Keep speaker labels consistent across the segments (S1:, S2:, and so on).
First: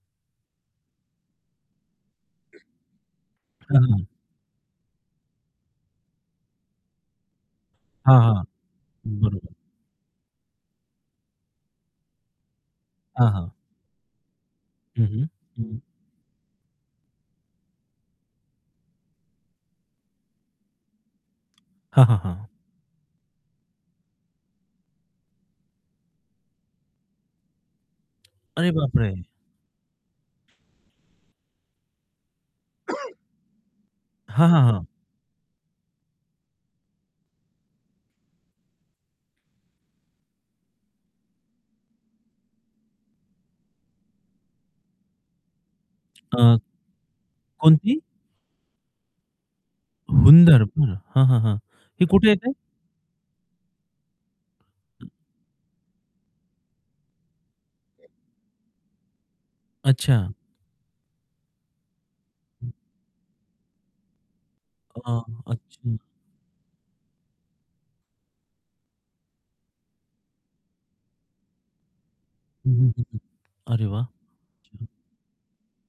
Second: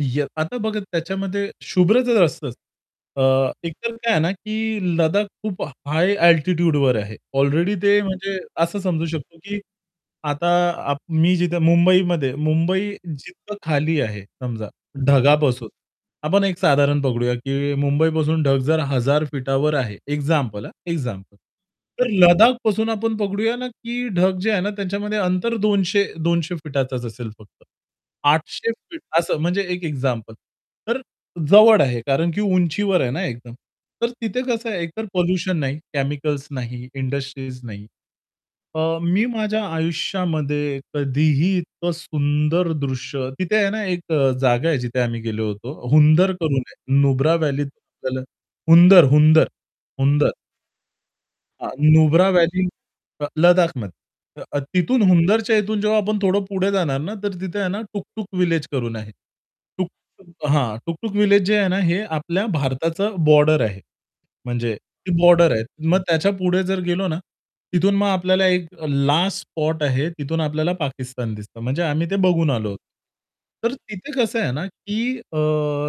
S1: य आता बघा त्याच्यामध्ये शुभ्र तर असतंच. अ, एक
S2: हं,
S1: तर
S2: हं.
S1: काय आहे ना, की लद्दाख खूप हाय अल्टिट्यूडवर आहे. अलरेडी ते
S2: हां,
S1: म्हणजे
S2: हां.
S1: असं समजू शकतो,
S2: बरोबर.
S1: की आता आप मी जिथे मुंबईमध्ये, मुंबई
S2: हां, हां.
S1: जिथं खाली आहे समजा
S2: हं, हं.
S1: ढगापासून
S2: हं.
S1: आपण एक साधारण पकडूया, की मुंबईपासून ढग जर 1000 फीटावर आहे. एक्झाम्पल. हा एक्झाम्पल.
S2: हां,
S1: तर
S2: हां, हां.
S1: लडाखपासून आपण पकडूया ना, की ढग जे आहे ना त्याच्यामध्ये अंतर 200-200 फीटाचाच असेल फक्त. 800
S2: अरे
S1: फीट
S2: बापरे!
S1: असं, म्हणजे एक एक्झाम्पल. तर जवळ आहे कारण, की उंचीवर आहे ना एकदम. तर तिथे
S2: हां, हां,
S1: कसं आहे,
S2: हां.
S1: एकतर पोल्युशन नाही, केमिकल्स नाही, इंडस्ट्रीज नाही. अ, मी माझ्या आयुष्यामध्ये कधीही इतकं सुंदर दृश्य तिथे आहे ना 1 जागा आहे जिथे आम्ही गेलो होतो. हुंदर
S2: अ,
S1: करून नुब्रा व्हॅलीतून
S2: कोणती?
S1: आपल्याला हुंदर, हुंदर, हुंदर.
S2: हुंदर. बरं. हां, हां, हां.
S1: हां,
S2: हे
S1: नुब्रा
S2: कुठे येते?
S1: व्हॅली लद्दाखमध्ये अ, तिथून हुंदरच्या इथून जेव्हा आपण थोडं पुढे जाणार ना, तर तिथे आहे ना टुक-टुक व्हिलेज करून आहे.
S2: अच्छा.
S1: टुक-टुक हां, टुकटुक व्हिलेज जे आहे ना, हे आपल्या भारताचं बॉर्डर आहे. म्हणजे ती
S2: अ,
S1: बॉर्डर आहे.
S2: अच्छा.
S1: मग त्याच्यापुढे जर गेलो ना तिथून मग आपल्याला एक लास्ट स्पॉट आहे. तिथून आपल्याला पाकिस्तान दिसतं, म्हणजे आम्ही ते बघून
S2: हं,
S1: आलो.
S2: हं, हं, हं.
S1: तर
S2: अरे वाह!
S1: तिथे कसं आहे ना,
S2: अच्छा.
S1: की अ,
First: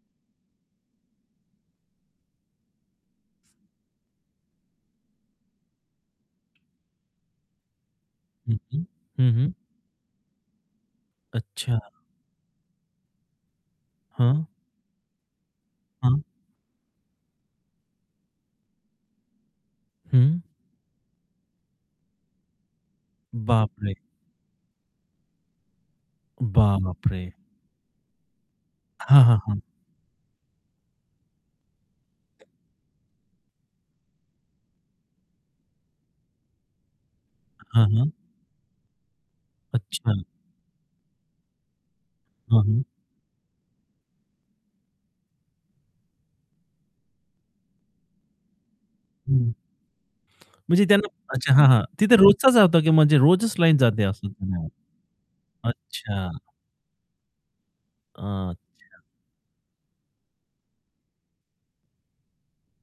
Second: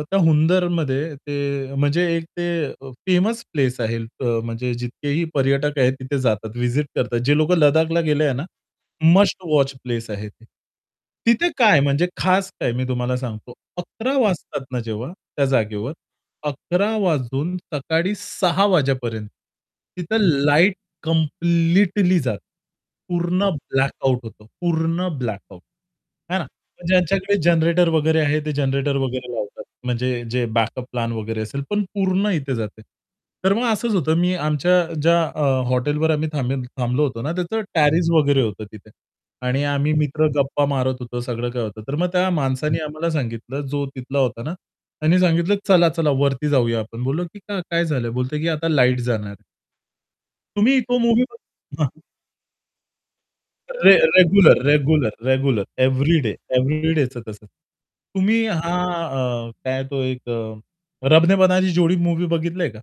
S1: त्या हुंदरमध्ये ते म्हणजे एक ते अ, फेमस प्लेस आहे अ, म्हणजे जितकेही पर्यटक आहेत तिथे जातात विजीट करतात. जे लोकं लदाखला गेले आहे ना,
S2: हं, हं. हं,
S1: मस्ट
S2: हं.
S1: वॉच प्लेस आहे ते. तिथे
S2: अच्छा.
S1: काय म्हणजे खास काय? मी तुम्हाला सांगतो. 11:00
S2: हं.
S1: वाजतात ना जेव्हा त्या जागेवर,
S2: हं.
S1: 11:00 वाजून सकाळी 6:00 वाजेपर्यंत, तिथं
S2: हं.
S1: लाईट कंप्लीटली जाते. पूर्ण
S2: बापरे!
S1: ब्लॅकआउट होतो, पूर्ण ब्लॅकआउट, आहे ना.
S2: बापरे!
S1: ज्यांच्याकडे जनरेटर वगैरे आहे ते जनरेटर
S2: हं,
S1: वगैरे
S2: हं, हं.
S1: लावतात म्हणजे जे बॅकअप प्लॅन वगैरे असेल, पण पूर्ण इथे जाते. तर मग असंच होतं. मी आमच्या ज्या अ, हॉटेलवर आम्ही थांबे थांबलो होतो ना, त्याचं
S2: हं,
S1: टॅरिस
S2: हं.
S1: वगैरे होतं तिथे. आणि आम्ही
S2: अच्छा.
S1: मित्र गप्पा मारत होतो, सगळं काही होतं. तर मग त्या
S2: हं,
S1: माणसाने
S2: हं.
S1: आम्हाला सांगितलं, जो तिथला होता ना, त्यांनी सांगितलं, "चला चला वरती जाऊया आपण." बोललो, की "काय झालं?" बोलतो, की "आता लाईट जाणार आहे."
S2: हं.
S1: तुम्ही
S2: म्हणजे
S1: तो
S2: त्यांना
S1: मूव्ही
S2: अच्छा. हां, हां.
S1: बघ हं.
S2: तिथे रोजचाच होता, की म्हणजे रोजच लाईट
S1: रे
S2: जाते [unintelligible] असं.
S1: रेग्युलर, रेग्युलर, रेग्युलर
S2: अच्छा.
S1: एव्हरीडे एव्हरीडेचं तसं. तुम्ही हा
S2: अच्छा.
S1: अ, काय तो एक अ, "रबने बनादी जोडी" मूव्ही बघितलंय का?